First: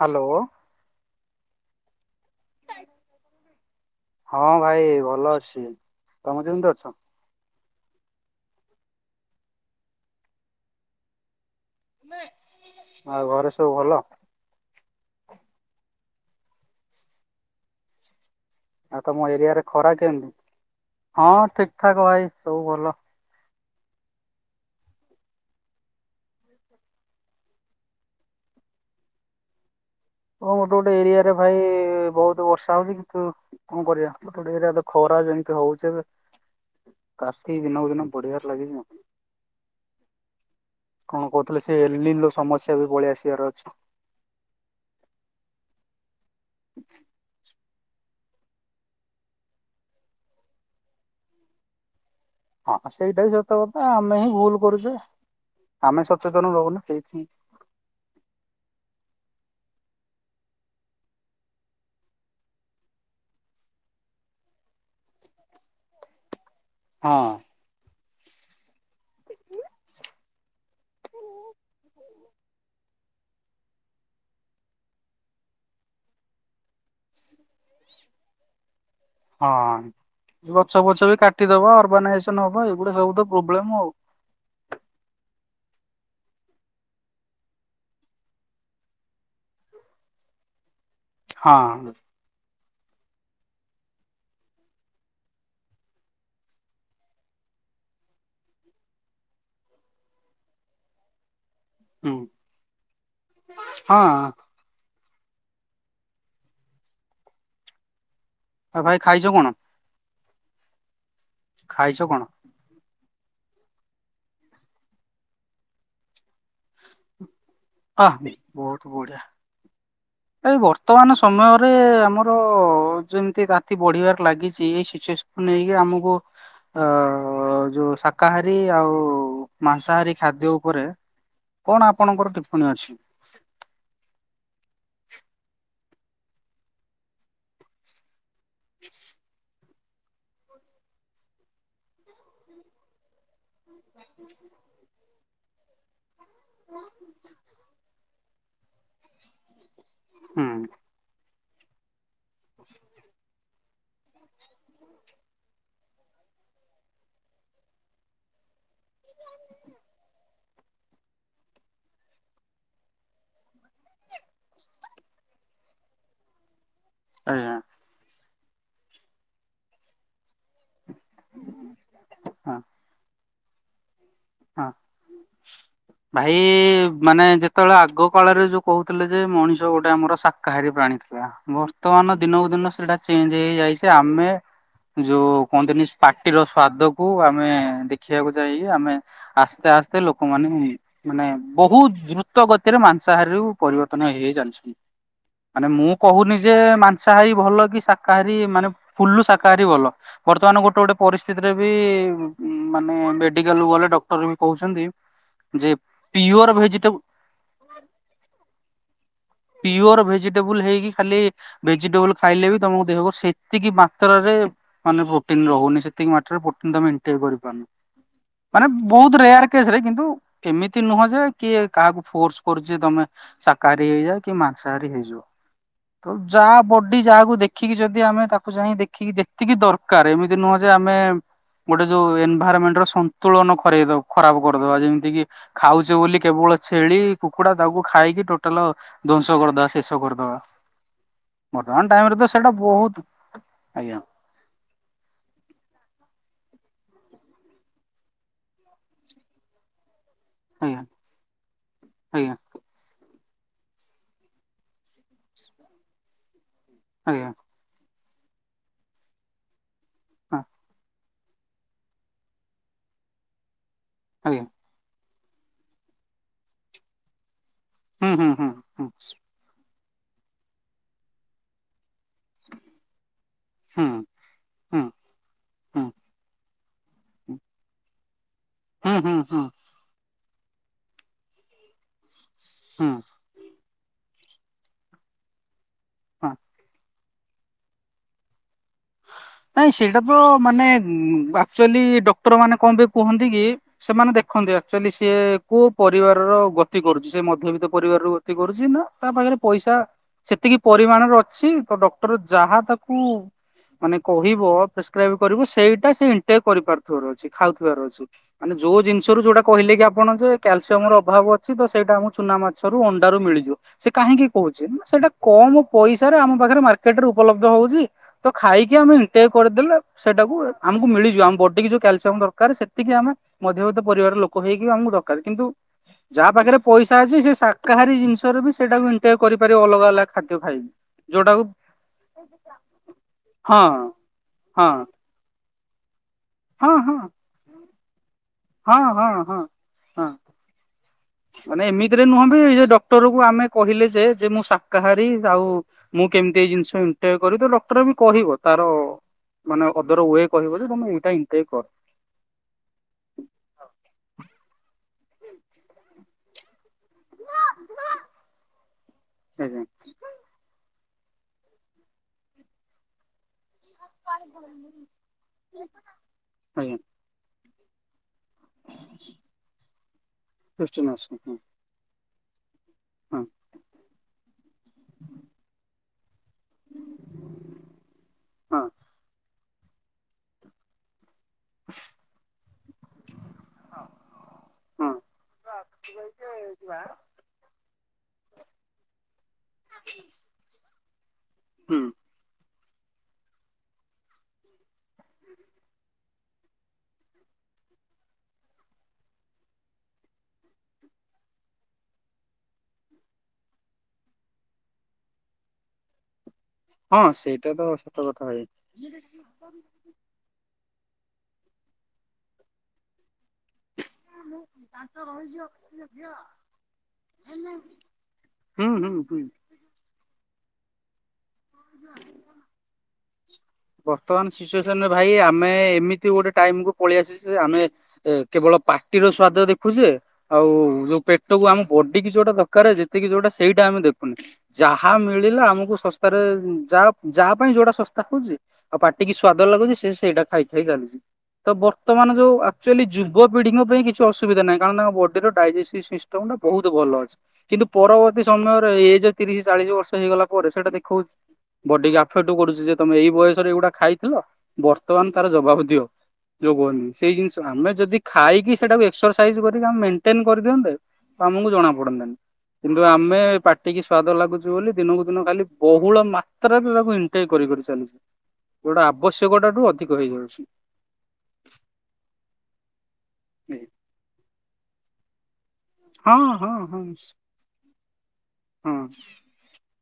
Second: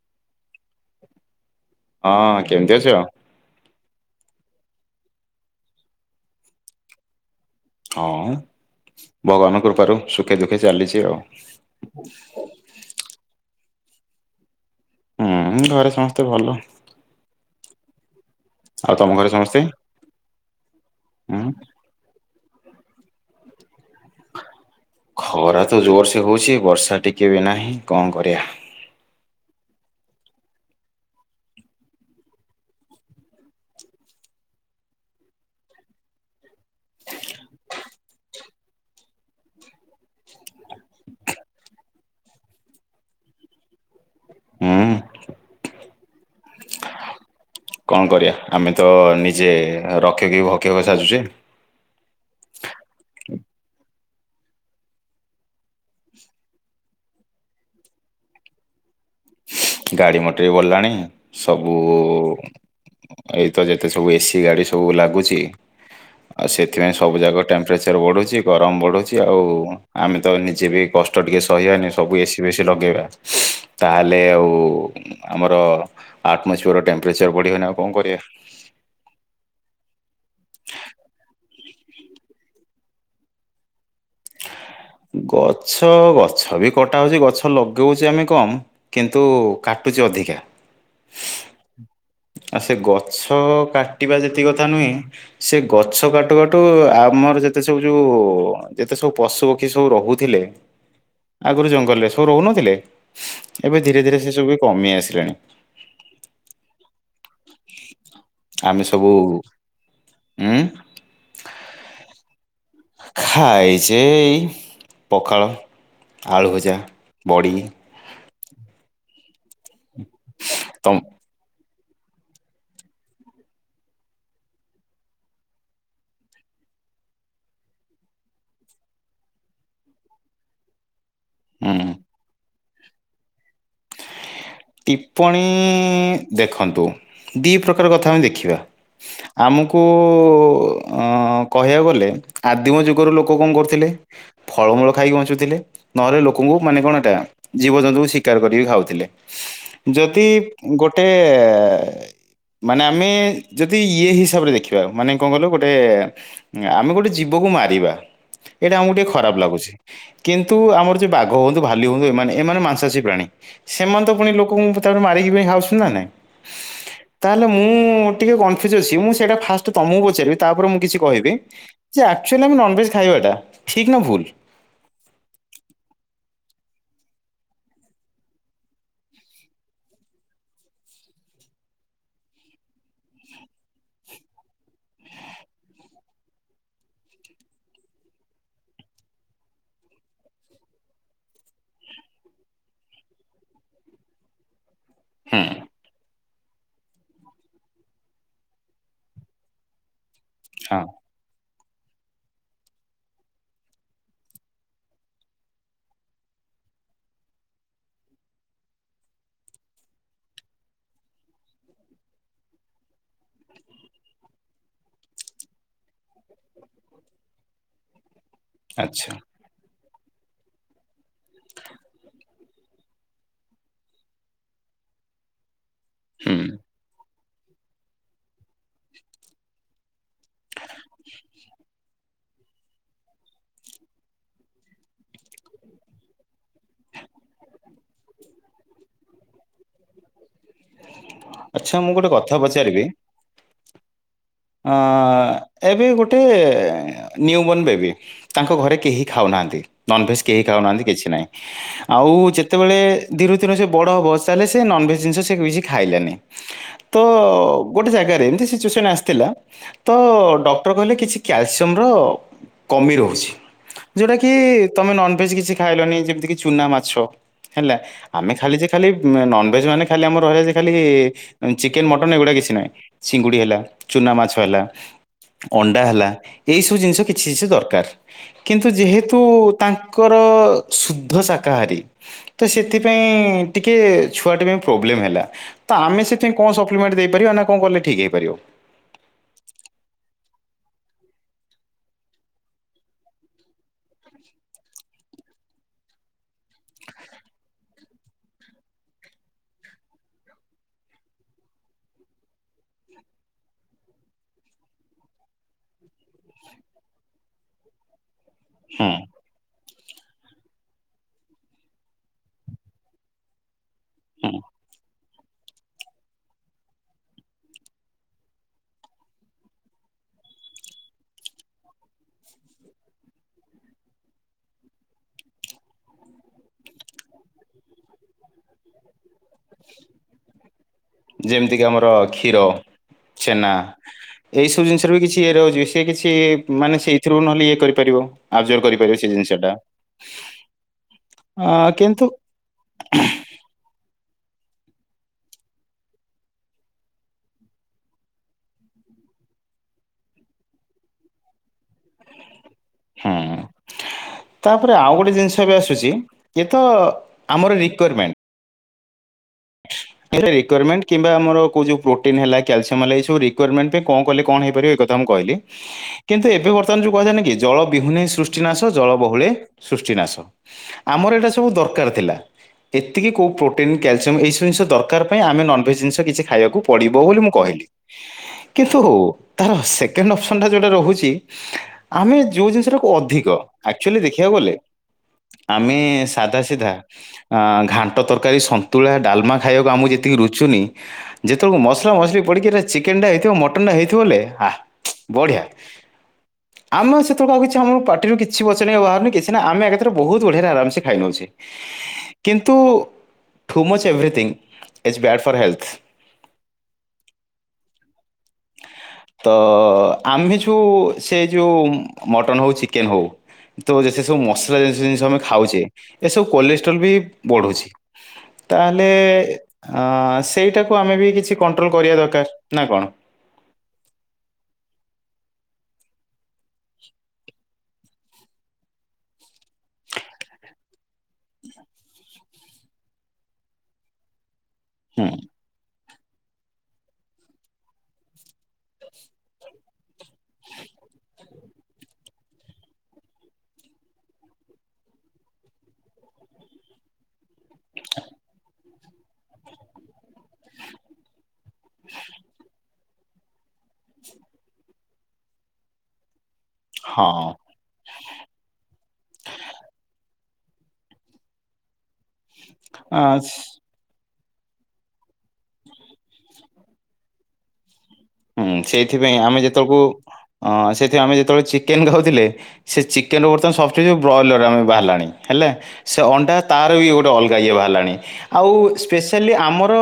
Hello ହଁ କେମିତି ଅଛ? ହଁ ଭାଇ ଭଲ ଅଛି, ତମେ କେମିତି ଅଛ? ହଁ ଭଗବାନଙ୍କ କୃପାରୁ ସୁଖେ ଦୁଃଖେ ଚାଲିଛି ଆଉ। ଆଉ ଘରେ ସ ସବୁ ଭଲ। ତ ଭଲ। ଆଉ ତମ ଏରିଆରେ ଖରା କେମତି? ହଁ ହୁଁ ଠିକ ଠାକ ଭାଇ। ସବୁ ଭଲ। ଖରା ତ ଜୋର ସେ ହଉଛି, ବର୍ଷା ଟିକେ ବି ନାହିଁ କଣ କରିବା। ଓ ଗୋଟେ ଗୋଟେ ଏରିଆରେ ଭାଇ ବହୁତ ବର୍ଷା ହଉଛି କିନ୍ତୁ କଣ କରିବା ଗୋଟେ ଗୋଟେ ଏରିଆ ତ ଖରା ଯେମିତି ହଉଚି ଏବେ ତାତି ଦିନକୁ ଦିନ ବଢିବାରେ ଲାଗିଛି କଣ କହୁଥିଲେ ସେ ସମସ୍ୟା ବି ପଳେଇ ଆସିବାର ଅଛି। ହଁ। [unintelligible] କଣ କରିବା ଆମେ ତ ନିଜେ ରଖିକି ଭକ୍ଷକ ସାଜୁଛେ। ହଁ ସେଇଟା ହିଁ ସତ କଥା ଆମେ ହିଁ ଭୁଲ କରୁଛେ ଆମେ ସଚେତନ ରହୁନୁ ସେଇଥି ପାଇଁ। ଗାଡି ମଟର ବି ବଡ଼ିଲାଣି ସବୁ ଏଇତ ଯେତେ ସବୁ ଏସି ଗାଡି ସବୁ ଲାଗୁଛି। ଆଉ ସେଥିପାଇଁ ହଁ ସବୁଯାକ ଟେମ୍ପରେଚର ବଢୁ ଛି ଗରମ ବଢୁଛି ଆଉ ଆମେ ତ ନିଜେ ବି କଷ୍ଟ ଟିକେ ସହିବାନି ସବୁ ଏସିି ବେଶି ଲଗେଇବା ତାହେଲେ ଆଉ। ଆଉ ଆମର ଆଟମୋସ୍ବିଅର। ଟେମ୍ପଚର ବଢିବ ନା ଆଉ କଣ କରିବା। ହଁ ଗଛ ଫଛ ବି କାଟିଦବା ଅର୍ଗାନାଇଜେସନ ହବ ଏଇଗୁଡା ସବୁ ତ ପ୍ରୋବ୍ଲେମ୍ ଆଉ। ଗଛ ଗଛ ବି କଟା ହଉଛି ଗଛ ଲଗଉଛି ଆମେ କମ କିନ୍ତୁ କାଟୁଚ ଅଧିକା। ହଁ। ଆଉ ସେ ଗଛ କାଟିବା ଯେତିକ କଥା ନୁହେଁ ସେ ଗଛ କାଟୁ କାଟୁ ଆମର ଯେତେ ସବୁ ଯୋଉ। ଯେତେ ସବୁ ପଶୁପକ୍ଷୀ ସବୁ ରହୁଥିଲେ। ଆଗରୁ ଜଙ୍ଗଲରେ ହୁଁ। ସବୁ ରହୁନଥିଲେ, ଏବେ ହଁ ଧୀରେ ଧୀରେ ସେ ସବୁ ବି କମି ଆସି ଲେଣି। ଆଉ ଆମେ ଭାଇ ସବୁ। ଖାଇଛ କଣ ଉଁ ଖାଇଛ କଣ? ଖାଇଛି ଏଇ ପଖାଳ, ଆଳୁ ଭଜା। ବଡ଼ି। ଆ ବହୁତ ବଢ଼ିଆ। ଏଇ ତମ ବର୍ତ୍ତମାନ ସମୟ ରେଏଏ ଆମର ଯେମିତି ତାତି ବଢିବାରେ ଲାଗିଛି ଏଇ ସିଚୁଏସନକୁ ନେଇକି ଆମକୁ ଅଅଅ ଯୋଉ ଶାକାହାରୀ ଆଉ ମାଂସାହାରୀ ଖାଦ୍ୟ ଉପରେ କଣ ହୁଁ ଆପଣଙ୍କର [unintelligible] [unintelligible] ଅଛି। ଟିପ୍ପଣୀଇଇ ଦେଖନ୍ତୁ ଦି ପ୍ରକାର କଥା ଆମେ ଦେଖି ବା ଆମୁକୁ କୁଉଉ ଅଁଅଁ କହିବାକୁ ଗଲେ ଆଦିମ ଯୁଗର ଲୋକ କଣ କରୁ ଥିଲେ ଫଳମୂଳ ଖାଇକି ବଞ୍ଚୁ ଥିଲେ ନହେଲେ ଲୋ ଙ୍କୁ ମାନେ କଣ ଏଇଟା ଜୀବ ଜନ୍ତୁଙ୍କୁ ଶିକ୍ କାର କରିକି ଖାଉଥିଲେ। ଯଦି ହୁଁ ଗୋଟେଏଏ ଏଇଇଇ ମାନେ ଆମେ ଯଦି ଇଏ ହିସାବରେ ଦେଖିବା ମାନେ କଣ କହିଲ ଗୋଟେ ଆମେ ଗୋଟେ ଜୀବକୁ ମାରିବା ଏଇଟା ଆମକୁ ଟିକେ ଖରାପ ଲାଗୁଛି। କିନ୍ତୁ ଆମର ଯେ ବାଘ ହୁଅନ୍ତୁ ଭାଲୁ ହୁଅନ୍ତୁ ଏମାନେ ଏମାନେ ମାଂସାଶୀ ପ୍ରାଣୀ ସି୍ ଏମାନେ ତ ପୁଣି ଲୋକଙ୍କୁ ତାପରେ ମାରିକି ପାଇଁ ଖାଉଛନ୍ତି ନା ନାଇଁ [inaudible] [inaudible] ତାହେଲେ ଆଜ୍ଞା ମୁଁଉଉଉ ଟିକେ କନଫ୍ୟୁଜ୍ ଅଛି ମୁଁ ସେଇଟା ଫାଷ୍ଟ୍ ତମୁକୁ ପଚାରିବି ତାପରେ ମୁଁ କିଛି କହିବି, ଯେ ଆକ୍ଚୁଆଲି ଆମେ ହଁ ନନଭେଜ୍ ଖାଇବାଟା ଠିକ୍ ନାଁ ଭୁଲ୍? ହଁ [inaudible] ଭାଇ ଇଇଇ ମାନେ ଯେତଳେ ଆଗ କାଳରେ ଯୋଉ କହୁଥିଲେ ଯେ ମଣିଷ ଗୋଟେ ଆମର ଶାକାହାରୀ ପ୍ରାଣୀ ଥିଲା, ବର୍ତ୍ତମାନ ଦିନକୁ ଦିନ ସେଟା ଚେଞ୍ଜ୍ ହେଇହେଇଯାଇ ସେ ଆମେ ଯୋଉ କୁହନ୍ତିନି ସ୍ପା ପାଟିର ସ୍ଵାଦକୁୁ ଆମେ ଦେଖିବାକୁ ଯାଇ ଆମେ ଆସ୍ତେ ଆସ୍ତେ ଲୋକମାନେ ମାନେ ବହୁ ଦ୍ରୁତ ଗତିରେ ମାଂସହାରୀରୁ ପରିବର୍ତ୍ତନ ହେଇ ହେଇ ଚାଲିଛନ୍ତି। ମାନେ ମୁଁ କହୁନି ଯେ ମାଂସାହାରୀ ଭଲ କି ଶାକାହାରୀ ମାନେ ଫୁଲୁ ଶାକାହାରୀ ଭଲ ବର୍ତ୍ତମାନ ଗୋଟେ ହଁ ଗୋଟେ ପରିସ୍ଥିତି ରେ ବିଇଇ ମାନେ ମେଡିକାଲକୁ ଗଲେ ଡକ୍ ଡକ୍ଟର ବି କହୁଛନ୍ତି ଯେ ପିଓର୍ ଭେଜିଟେବୁଲ୍ ପିଓର ଭେଜିଟେବୁଲ୍ ହେଇକି ଖାଲି ଭେଜିଟେବୁଲ୍ ଖାଇଲେ ବି ତମ ଦେହକୁ ସେତିକି ମାତ୍ରାରେ ମାନେ ପ୍ରୋଟିନ୍ ରହୁନି ସେତିକି ମାତ୍ରାରେ ପ୍ରୋଟିନ୍ ତମେ ଏଣ୍ଟ୍ରି କରିପାରୁନ ମାନେ ଆଚ୍ଛା ବହୁତ ରେୟାର୍ କେସରେ କିନ୍ କିନ୍ତୁ କେମିତି ନୁହଁ ଯେ କିଏ କାହାକୁ ଫୋର୍ସ କରୁଛି ତମେ ଶାକାହାରୀ ହେଇଯା କି ମାଂସାହାରୀ ହେଇଯିବ। ତୁ ହୁଁ ଯା ବଡି ଯାହାକୁ ଦେଖିକି ଯଦି ଆମେ ତାକୁ ଯାଇ ଦେଖିକି ଯେତିକି ଦରକାର ଏମିତି ନୁହଁ ଯେ ଆମେ ଗୋଟେ ଯୋଉ ଏନଭାଇରମେଣ୍ଟର ସନ୍ତୁଳନ ହ ହରେଇ ଦବୁ ଖରାପ କରିଦବା ଯେମିତି କି ଖାଉଛେ ବୋଲି କେବଳ ଛେଳି କୁକୁଡା ତାକୁ ଖାଇକି ଟୋଟାଲ ଧ୍ଵଂସ କରିଦବା ଶେଷ କରିଦବା। ଆଚ୍ଛା ବର୍ତ୍ତମାନ ମୁଁ ଗୋଟେ ଟାଇମରେ ତ କଥା ସେଇଟା ବହୁତ ଆଜ୍ଞା। ଆଁ ଏବେ ଗୋଟେ ନିଉ ବର୍ଣ୍ଣ ବେବି ତାଙ୍କ ଘରେ କେହି ଖାଉନାହାନ୍ତି ନନଭେଜ୍। କେହି ଆଜ୍ଞା ଖାଉନାହାନ୍ତି କିଛି ନାହିଁ ଆଉ ଆଜ୍ଞା ଯେତେବେଳେ। ଦିନ କୁ ଦିନ ସେ ବଡ଼ ହବ ତାହେଲେ ସେ ନନଭେଜ ଜିନିଷ ସେ କିଛି ଖାଇଲାନି। ତ ଆଜ୍ଞା ଅ ଗୋଟେ ଜାଗାରେ। ଏମତି ସିଚ୍ୟେସନ ଆସି ଥିଲା। ତ ହଁ ଡକ୍ଟର କହିଲେ କିଛି। କ୍ୟାଲସିୟମ ର କମି ରହୁଛି। ଯୋଉଟା କି ଆଜ୍ଞା ତମେ ନନ ଭେଜ କିଛି ଖାଇଲନି ଯେମିତି କିି ଚୁନା ମାଛ। ହେଲା ହୁଁ ହୁଁ ଆମେ ହୁଁ ଖାଲି ଯେ ଖାଲି ଉ ନନଭେଜ ମାନେ ଖାଲି ଆମର ରହିଲା ଯେ ଖାଲି ଆଁ ଚିକେନ ମଟନ ଏଗୁଡା କିଛି ନାହିଁ ଚିଙ୍ଗୁଡି ହେଲା। ହୁଁ ହୁଁ ଚୁନା ମାଛ ହେଲା ହୁଁ ହୁଁ ଅଣ୍ଡା ହୁଁ ହେଲା ଏଇସବୁ ଜିନିଷ କିଛି କିଛି ଦରକାର୍। କିନ୍ତୁ ହୁଁ ହୁଁ ଯେହେତୁ ହୁଁ ତାଙ୍କ। ର ସୁଦ୍ଧ ଶାକାହାରୀ। ତ ହୁଁ ସେଥିପାଇଁ ଟିକେ ଛୁଆଟେ ପାଇଁ ପ୍ରୋବ୍ଲେମ ହେଲା। ତ ଆମ ହଁ ସେଥିପାଇଁ କଣ ସପ୍ଲିମେଣ୍ଟ ଦେଇ ପାରିବା ନା କଣ କଲେ ଠିକ୍ ହେଇପାରିବ। ନାଇଁ ସେଇଟା ତ ମାନେ ଉଁ ଆକ୍ଚୁଆଲି ଡକ୍ଟର ମାନେ କଣ ପାଇଁ କୁହନ୍ତି କି ସେମାନେ ଦେଖନ୍ତି ଆକ୍ଚୁଆଲି ସିଏ କୋଉ ପରିବାରର ଗତି କରୁଛି ସେ ମଧ୍ୟବିତ୍ତ ପରିବାର ରୁ ଗତି କରୁଛି ନା ତା ପାଖରେ ପଇସା ସେତିକି ପରିମାଣରେ ଅଛି ତ ଡକ୍ଟର ଯାହା ତାକୁ ମାନେ କହିବ ପ୍ରେସକ୍ରାଇବ କରିବ ସେଇଟା ସେ ଇନ୍ଟେକ କରିପାରୁଥିବାର ଅଛି ଖାଉଥିବାର ଅଛି। ମାନେ ଯୋଉ ହୁଁ ଜିନିଷରୁ ଯୋଉଟା କହିଲେ କି ଆପ ଆପଣ ଯେ କ୍ୟାଲସିୟମ ର ଅଭାବ ଅଛି ତ ସେଇଟା ଆମକୁ ଚୁନା ମାଛରୁ ଅଣ୍ଡାରୁ ମିଳିଯିବ। ସେ କାହିଁକି ହୁଁ କହୁଛି ନା ସେଇଟା କମ ପଇସାରେ ଆମ ପାଖରେ ମାର୍କେଟ ରେ ଉପଲବ୍ଧ ହଉଚି। ତ ଖାଇକି ଆମେ ଇଣ୍ଟେକ କରିଦେଲେ ସେଟାକୁ ଆମକୁ ମିଳିଯିବ ଆମ ବଡି କି ଯୋଉ କ୍ୟାଲସିୟମ ଦରକାର ସେତିକି ଆମେ ମଧ୍ୟବିତ୍ତ ପରିବାରର ଲୋକ ହେଇକି ଆମକୁ ଦରକାର କିନ୍ତୁ ଯାହା ପାଖରେ ପଇସା ଅଛି ସେ ଶାକାହାରୀ ଜିନିଷ ଟାରେ ବି ସେଇଟାକୁ ଇଣ୍ଟେକ କରିପାରିବ ଅଲଗା ଅଲଗା ଖାଦ୍ୟ ଖାଇ ଯୋଉଟାକୁ ଯେମିତିକି ଆମର କ୍ଷୀର ଛେନା ହଁ ଏଇ ସବୁ ହଁ ଜିନିଷ ରେ ବି କିଛି ଏରେ ରହୁଛି ସେ କିଛି କି ହଁ ମାନେ ହଁ। ସେଇଥିରୁ ନହଲେ ଇଏ କରି ପାରିବ। ଆବଜରଭ ହଁ କରିପାରିବ ହଁ ସେ ଜିନିଷ ହଁ ଟା। ହଁ ଅ ମାନେ ଏମିତିରେ କିନ୍ତୁ ନୁହଁଵି ଡକ୍ଟରକୁ ଆମେ। କହିଲେ ଯେ ମୁଁ ଶାକାହାରୀ ଆଉ ମୁଁ କେମିତି ଏଇ ଜିନିଷ କେମିତି ଇଣ୍ଟଟେକ୍ କରିବି ଡକ୍ଟର ବି କହିବ ତାର ମାନେ ଅଦର୍ ୱେ କହିବ ଯେ ତମେ ଏଇଟାଣ୍ [inaudible] କର। ହୁଁ ତା ତାପରେ ଆଉ ଗୋଟେ ଜିନିଷ ବି ଆସୁଛି। ଏ ତ ଆମର ରିକଵାରମେଣ୍ଟ ଆଜ୍ଞା। ଏ ତ ରିକ୍ୱାୟରମେଣ୍ଟ। କିମ୍ବା ଆମର କୋଉ ଯୋଉ ପ୍ରୋଟିନ୍ ହେଲା କ୍ୟାଲ୍ସିୟମ୍ ହେଲା ଏଇ ସବୁ ରି ରିକ୍ୱାୟରମେଣ୍ଟ କଣ କଲେ କଣ ହେଇପାରିବ ଏ କଥା ମୁଁ କହିଲି କିନ୍ତୁ ଏବେ ଆଜ୍ଞା ବର୍ତମାନ ଯୋଉ କୁହା ଯାଏ ନାହିଁ କି। ଜଳ ବିହୁୁନେ ସୃ ସୃଷ୍ଟିନାଶ ଜଳ ବହୁଳେ ସୃଷ୍ଟିନାଶ କ୍ରିଷ୍ଟିଆନ ଆମର ଏଇଟା ଆସନ୍ତୁ ସବୁ ଦରକାର ଥିଲା। ଏତିକି ହଁ। କୋଉ ପ୍ରୋଟିନ୍ କ୍ୟାଲସିୟମ୍ ଏଇ ସ ଦରକାର ପାଇଁ ଆମେ ନ [inaudible] ଏ ଜିନିଷ କିଛି। ଖାଇବାକୁ ପଡିବ ବୋଲି ମୁଁ କହିଲି ହଁ କିନ୍ତୁ। ତାର ସେକେଣ୍ଡ ଅପସନ୍ଟା ଯେଉଁଟା ରହୁଛି। ଆମେ ଯୋଉ ଜିନିଷ ଟାକୁ ଅଧିକ ଆକ୍ଚୁଆଲି ଦେଖିବାକୁ ଗଲେ ହଁ ଆମେ ସାଧା ସିଧା ଘାଣ୍ଟ ତରକାରୀ, ସନ୍ତୁଳା, ଡାଲମା। ଆମକୁ ଯେତିକି ରୁଚୁନି ଯେତେବେଳକୁ ହୁଁ ମସଲା ମସଲି ପଡିି ଚେକେନଟା ହେଇଥିବ ମଟନଟା ହେଇଥିବ ବେଲେ ଆଃ ଚୁଁ ବଢିଆ ଆମ ସେତେବେଳକୁ ଆଉ କିଛି ଆମ ପାଟିରୁ କିଛି ବଚନ ଆଉ ବାହାରୁନି କିଛି ନା ଆମେ ଏକାଥରେ ବହୁତ ବଢିଆରେ ଆରାମସେ ଖାଇ ନଉଚେ କିନ୍ତୁ too much everything. Is bad for health. ହଁ ସେଇଟା ତ ସତ କଥା ଭାଇ। ତ [unintelligible] ଆମେ ଯେଉଁ ସେ ଯେଉଁ ମଟନ୍ ହଉ ଚିକେନ୍ ହଉ। ତ ଯେତେ ସବୁ ମସଲା ଜିଷ ଜିନିଷ ଆମେ ଖାଉଛେ ଏସବୁ କୋଲେଷ୍ଟ୍ରୋଲ ବି ବଢୁଛି ହୁଁ ତାହେଲେ। ହୁଁ ହୁଁ। ଆଁ ସେଇଟାକୁ ଆମେ ବି କିଛି। କଣ୍ଟ୍ରୋଲ କରିବା ଦରକାର ନା କଣ। ବର୍ତ୍ତମାନ ସିଚୁଏସନରେ ଭାଇ ଆମେ ଏମିତି ଗୋଟେ ଟାଇମକୁୁ ପଳେଇ ଆସିଛେ ଆମେ କେବଳ ପାଟିର ସ୍ଵାଦ ଦେଖୁଛେ ଆଉ ଯୋଉ ପେଟକୁ ଆମ ବଡି କି ଯୋଉଟା ଦରକାର ଯେତିକି ଯୋଉଟା ସେଇଟା ଆମେ ଦେଖୁନେ। ଯାହା ହୁଁ, ମିଳିଲା ଆମକୁ ଶସ୍ ତାରେ ଯା ଯାହା ପାଇଁ ଯୋଉଟା ଶସ୍ତା ହଉଛି ଆଉ ପାଟିକି ସ୍ଵାଦ ଲାଗୁଛି ସେ ସେଇଟା ଖାଇ ଖାଇ ଚାଲିଛି ତ ବର୍ତ୍ତମାନ ଯୋଉ ଆକ୍ଚୁଆଲି ଯୁବପିଢିଙ୍କ ପାଇଁ କିଛି ଅସୁବିଧା ନାହିଁ କାରଣ ତାଙ୍କ ବଡିର ଡାଇଜେସସିଭ ସିଷ୍ଟମ ଟା ବହୁତ ଭଲ ଅଛି। କିନ୍ତୁ ପରବର୍ତ୍ତୀ ସମୟ। ଏଜ ତିରିଶ ଚାଳିଶ ବର୍ଷ ହେଇଗଲା ପରେ ସେଟା ଦେଖ୍ [unintelligible] ବଡିକୁ ଆଫେକ୍ଟ କରୁଛି ଯେ ତମେ ଏଇ ବୟସରେ ଏଗୁଡା ଖାଇଥିଲ ବର୍ତ୍ତମାନ ତାର ଜବାବ ଦିଅ। [unintelligible] ସେଇ ହଁ ଜିନିଷ ଆମେ ଯଦି ଖାଇକି ସେଇଟାକୁ ଏକ୍ସରସାଇଜ କରିକି ଆମେ ମେନ୍ ଟେନ୍ କରିଦିଅନ୍ତେ ତ ଆମକୁ ଜଣା ପଡନ୍ତାନି। କିନ୍ତୁ ଆମେ ଆ, ପାଟିକି ସ୍ଵାଦ ଲାଗୁ [unintelligible] ବୋଲି ଦିନକୁ ଦିନ ଖାଲି ବହୁଳ ମାତ୍ରାରେ ତାକୁ ଇନ୍ଟେକ୍ କରି କରି ଚାଲିଛେ। ହୁଁ ସେଇଥିପାଇଁ ଆମେ ଯେତେବେଳକୁ ହେଇଯାଉଛି। ଅ ସେଇଥିପାଇଁ ଆମେ ଯେତେବେଳେ ଚିକେନ ଖାଉଥିଲେ ସେ ଚିକ୍ କେନ୍ ବର୍ତ୍ତମାନ ସବଷ୍ଟିଚିଉଡ ବ୍ରଏଲର ଆମେ ବାହାରିଲାଣି ହେଲେ ସେ ହଁ ଅଣ୍ଡା ହଁ ତାର ହଁ ବି ଗୋଟେ ଅଲଗା ଇଏ ବାହାରିଲଣି ଆଉ ହଁ। ସ୍ପେସାଲି ଆମର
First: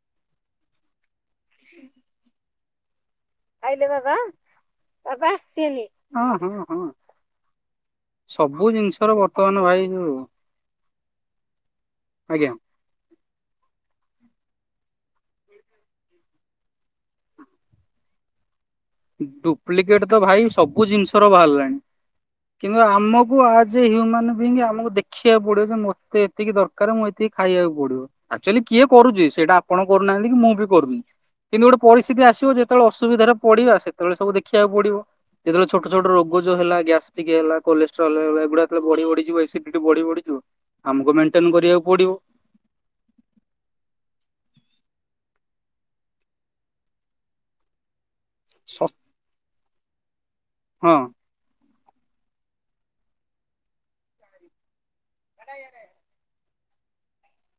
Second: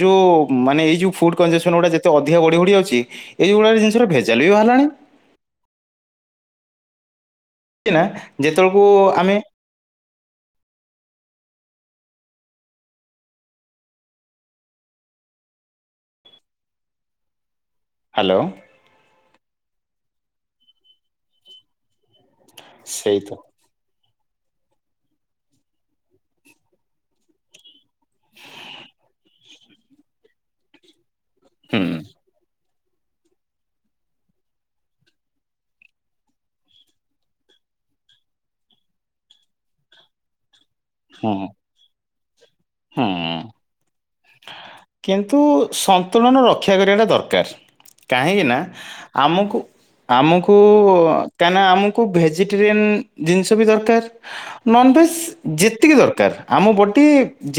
ଯୋଉ ମାନେ ଏଇ ଯୋଉ ଫୁଡ୍ କଞେସନ୍ ଗୁଡା ଯେତେ ଅଧିକ ବଢି ଯାଉଛି ଏଇ ଗୁଡା ଆଇଲେ ଜିନିଷର ବାବା ଭେଜାଲ ବି ବାହାରିଲାଣି ବାବା ଆସିଲି ହଁ ହଁ ହଁ ନା ସବୁ ଯେତେବେଳକୁ ଜିନିଷର ଆମେ ବର୍ତ୍ତମାନ ଭାଇ ଯୋଉ ଆଜ୍ଞା ହାଲୋ ଡୁପ୍ଲିକେଟ ତ ଭାଇ ସବୁ ଜିନିଷର ବାହାରିଲାଣି। କିମ୍ବା ସେଇ ଆମକୁ ତ ଆଜି ହ୍ୟୁମାନ ଆମକୁ ଦେଖିବାକୁ ପଡିବ ଯେ ମତେ ଏତିକି ଦରକାର ମୁଁ ଏତିକି ଖାଇବାକୁ ପଡିବ ଆକ୍ଚୁଆଲି କିଏ କରୁଛି ସେଇଟା ଆପଣ କରୁନାହାନ୍ତି କି ମୁଁ ବି କରୁନି କିନ୍ତୁ ଗୋଟେ ହୁଁ ପରିସ୍ଥିତି ଆସିବ ଯେ କେତେ ବେଳେ ଅସୁବିଧାରେ ପିଡ଼ିବା ସେତେବେଳେ ସବୁ ଦେଖିବାକୁ ପଡିବ ଯେେବେଳେ ଛୋଟ ଛୋଟ ରୋଗ ଯୋଉ ହେଲା ଗ୍ୟାଷ୍ଟ୍ରିକ ହେଲା କୋଲେଷ୍ଟ୍ରଲ ହେଲା ଏଗୁଡାତେଳେ ବଢି ବଢଯିବ ଏସିଡିଟି ବଢି ବଢଯିବ ଆମକୁ ହୁଁ ମେଣ୍ଟେନ କରିବାକୁ ପଡିବ ହୁଁ କିନ୍ତୁ ସନ୍ତୁଳନ ରକ୍ଷା କରିବା ଟା ଦରକାର କାହିଁକିନା ସ ଆମକୁ ଆମକୁ କୁ ହଁ କାଇଁକିନା ଆମକୁ କଉ ଭେଜିଟେରିଆନ ଜିନିଷ ବି ଦରକାର ନନ ଭେଜ ଯେତିକି ଦରକାର ଆମ ବଡି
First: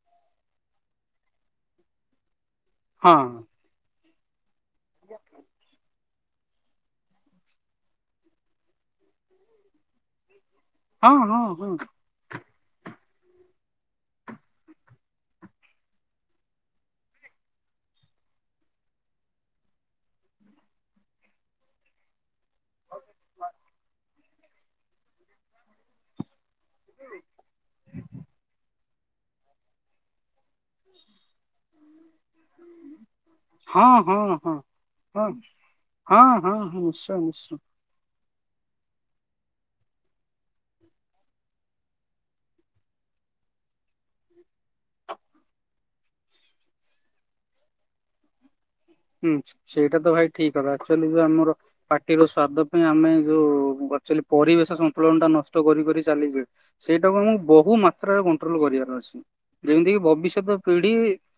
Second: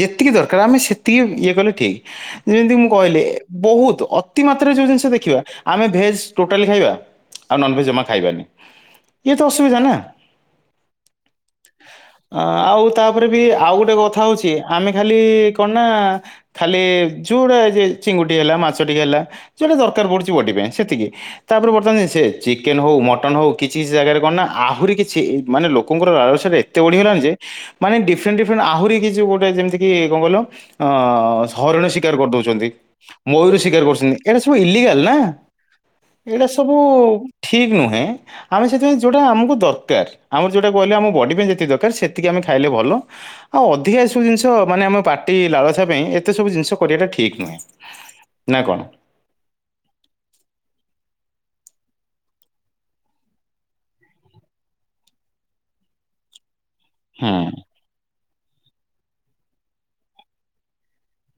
ଯେତିକି ଦରକାର ଆମେ ସେତିକି ଇଏ କଲେ ଠିକ୍। ଯେମିତି ମୁଁ ହଁ କହିଲେ ବହୁତ ଅ ତିମତ। ତ୍ରେ ଯଉ ଜିନିଷ ଦେଖିବା ଆମେ ଭେଜ। ଟୋଟାଲି ଖାଇବା ଆଉ ନନଭେଜ ଜମା ଖାଇବାନି ଇଏ ତ ଅସୁବିଧା ନା। ହଁ ହଁ ହଁ ଅ ଆଉ ତାପରେ ବି ଆଉ ଗୋଟେ କଥା ହଉଛି। ଆମେ ଖାଲି କଣ ନା ଖାଲି ଯୋଉୁଟା ଯେ ଚିଙ୍ଗୁଡ଼ି ହେଲା ମାଛ ଟିକେ ହେଲା ଯଉଟା ଦରକାର ପଡୁଛି ବଡ଼ି ପାଇଁ ସେତିକି ତାପରେ ବର୍ତ୍ତମାନ ସେ ଚିକେନ ହଉ ମଟନ ହଉ କିଛି କିଛି ଜାଗାରେ କଣ ନା ଆହୁରି କିଛି ମାନେ ଲୋକଙ୍କର ଲାଳସା ଟା ଏ ତେ ବଢ଼ିଗଲାଣି ଯେ ମାନେ ଡିଫରେଣ୍ଟ ଡିଫରେଣ୍ଟ ଆହୁରି। କିଛି ଗୋ ଯେମିତି କି କଣ କହିଲୁ। ହରିଣ ଶିକାର କରିଦଉଛନ୍ତି ମୟୂର ଶିକାର କରୁଛନ୍ତି ହଁ ଏଇଟା ହଁ ହଁ ସବୁ ହଁ ଇଲିଗାଲ ନା ହଁ ହଁ ଏଇଟା ହଁ ସବୁ ନିଶ୍ଚୟ ନିଶ୍ଚୟ। ଠିକ ନୁହେଁ। ଆମେ ସେଥିପାଇଁ ଯେଉଁଟା ଆମକୁ ଦରକାର ଆମର ଯେଉଁଟା କହିଲେ ଆମ ବଡ଼ି ପାଇଁ ଯେତିକି ଦରକାର ସେତିକି ଆମେ ଖାଇଲେ ଭଲ ଆଉ ଅଧିକା ସ ଏ ସବୁ ଜିନିଷ ମାନେ ଆମ ପାଟି ଲାଳସା ପାଇଁ ଏତେ ସବୁ ଜିନିଷ କରିବାଟା ଠିକ୍ ନୁହେଁ ନା କଣ। ହୁଁ ସେଇଟା ତ ଭାଇ ଠିକ କଥା ଆକଚୁଆଲି ଯୋଉ ଆମର ପାଟିର ସ୍ଵାଦ ପାଇଁ ଆମେ ଯୋଉ ଆକଚୁଆଲି ପରିବେଶ ସନ୍ତୁଳନ ଟା ନଷ୍ଟ କରି କରି ଚାଲିଛେ। ସେଇଟାକୁ ମୁଁ ହୁଁ ବହୁ ମାତ୍ରାରେ ଗୁ କଣ୍ଟ୍ରୋଲ କରିବାର ଅଛି ଯେମତି ଭବିଷ୍ୟତ ପିଢି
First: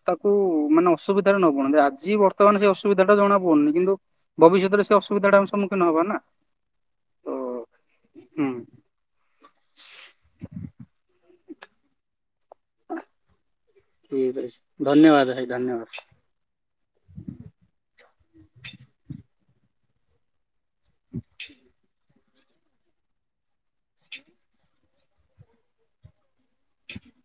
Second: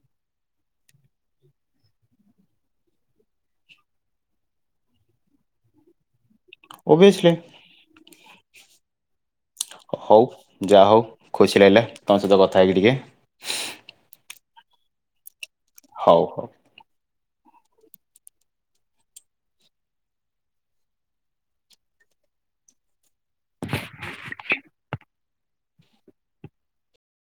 ତାକୁ ମାନେ ଅସୁବିଧାରେ ନ ପଡନ୍ତି ଆଜି ବର- ନ ସେ ଅସୁବିଧା ଜଣା ପଡୁନି କିନ୍ତୁ ଭବିଷ୍ୟତରେ ସେ ଅସୁବିଧାଟା ଆମେ ସମ୍ମୁଖୀନ ହବା ନା। ତ ଓଭିଅସଲି। ହୁଁ ହଉ ଯାହା ହଉ ଖୁସି ଲାଗିଲା ତମ ସହିତ କ ଯାଇକି ଟିକେ। ଠିକ ଅଛି ଧନ୍ୟବାଦ ଭାଇ। ଧନ୍ୟବାଦ୍। ହଉ ହଉ [unintelligible] [unintelligible]